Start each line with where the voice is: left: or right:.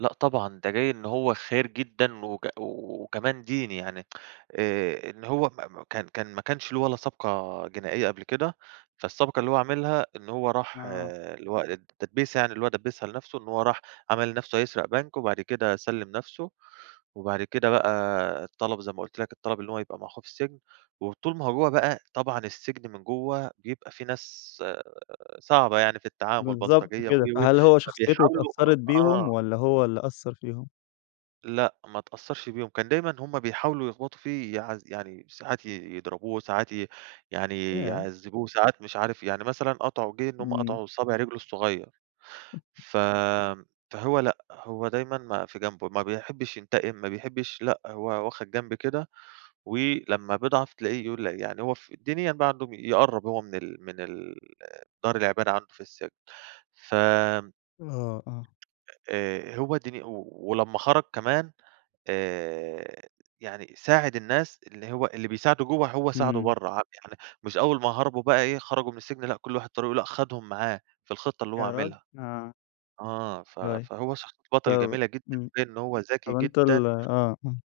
right: لأ طبعًا، ده جي إن هو خيِّر جدًا وك وكمان ديني يعني. آآ إن هو ما ما كان كان ما كانش له ولا سابقة جنائية قبل كده. فالسابقة اللي هو عملها إن هو راح
left: آه.
right: اللي هو التدبيسة يعنى اللى هو دبِّسها لنفسه، إن هو راح عمل نفسه هيسرق بنك، وبعد كده سلِّم نفسه وبعد كده بقى طلب- زي ما قلت لَك- الطلب إن هو يبقى مع أخوه في السجن. وطول ما هو جوّه بقى طبعًا السجن من جوّه بيبقى فيه ناس، آآ صعبة يعني في التعامل
left: بالضبط
right: بلطجية و،
left: كده.
right: و، و
left: فهل هو شخصيته
right: فبيحاولوا
left: أتأثّرت بيهم
right: آه.
left: والّا هو اللي أثر فيهم؟
right: لأ، ما أتأثّرش بيهم. كان دايمًا هم بيحاولوا يخبطوا فيه يعذ يعني ساعات ي يضربوه، ساعات ي يعني
left: ياه!
right: يعذبوه، ساعات مش عارف يعني مثلًا قطعوا جه إن هم
left: إمم.
right: قطعوا صابع رجله الصغيّر. ف فهو لأ، هو دايمًا ما في جنب، ما بيحبش ينتقم ما بيحبش لأ هو واخد جنب كده، ولما بيضعَف تلاقيه يقول يعني هو ف الدنيا بقى عنده، يقرب هو من ال من ال دار العبادة عنده في السجن. ف
left: آه، آه.
right: آآ هو ديني أوي. ولما خرج كمان، آآ يعني ساعِد الناس اللي هو اللي بيساعده جوّه هو ساعده
left: إمم.
right: برّه. ع يعني مش أول ما هربوا بقى إيه، خرجوا من السجن، لأ كل واحد طريقه، لأ، أخدهم معاه في الخطة اللي هو
left: ياراجل!
right: عاملها.
left: آه.
right: آه ف
left: [unintelligible]
right: فهو شخصية بطل
left: طبعًا،
right: جميلة جدًا،
left: إمم.
right: تبين إن هو ذكي
left: طب أنتَ ال
right: جدًا.
left: آه، آه.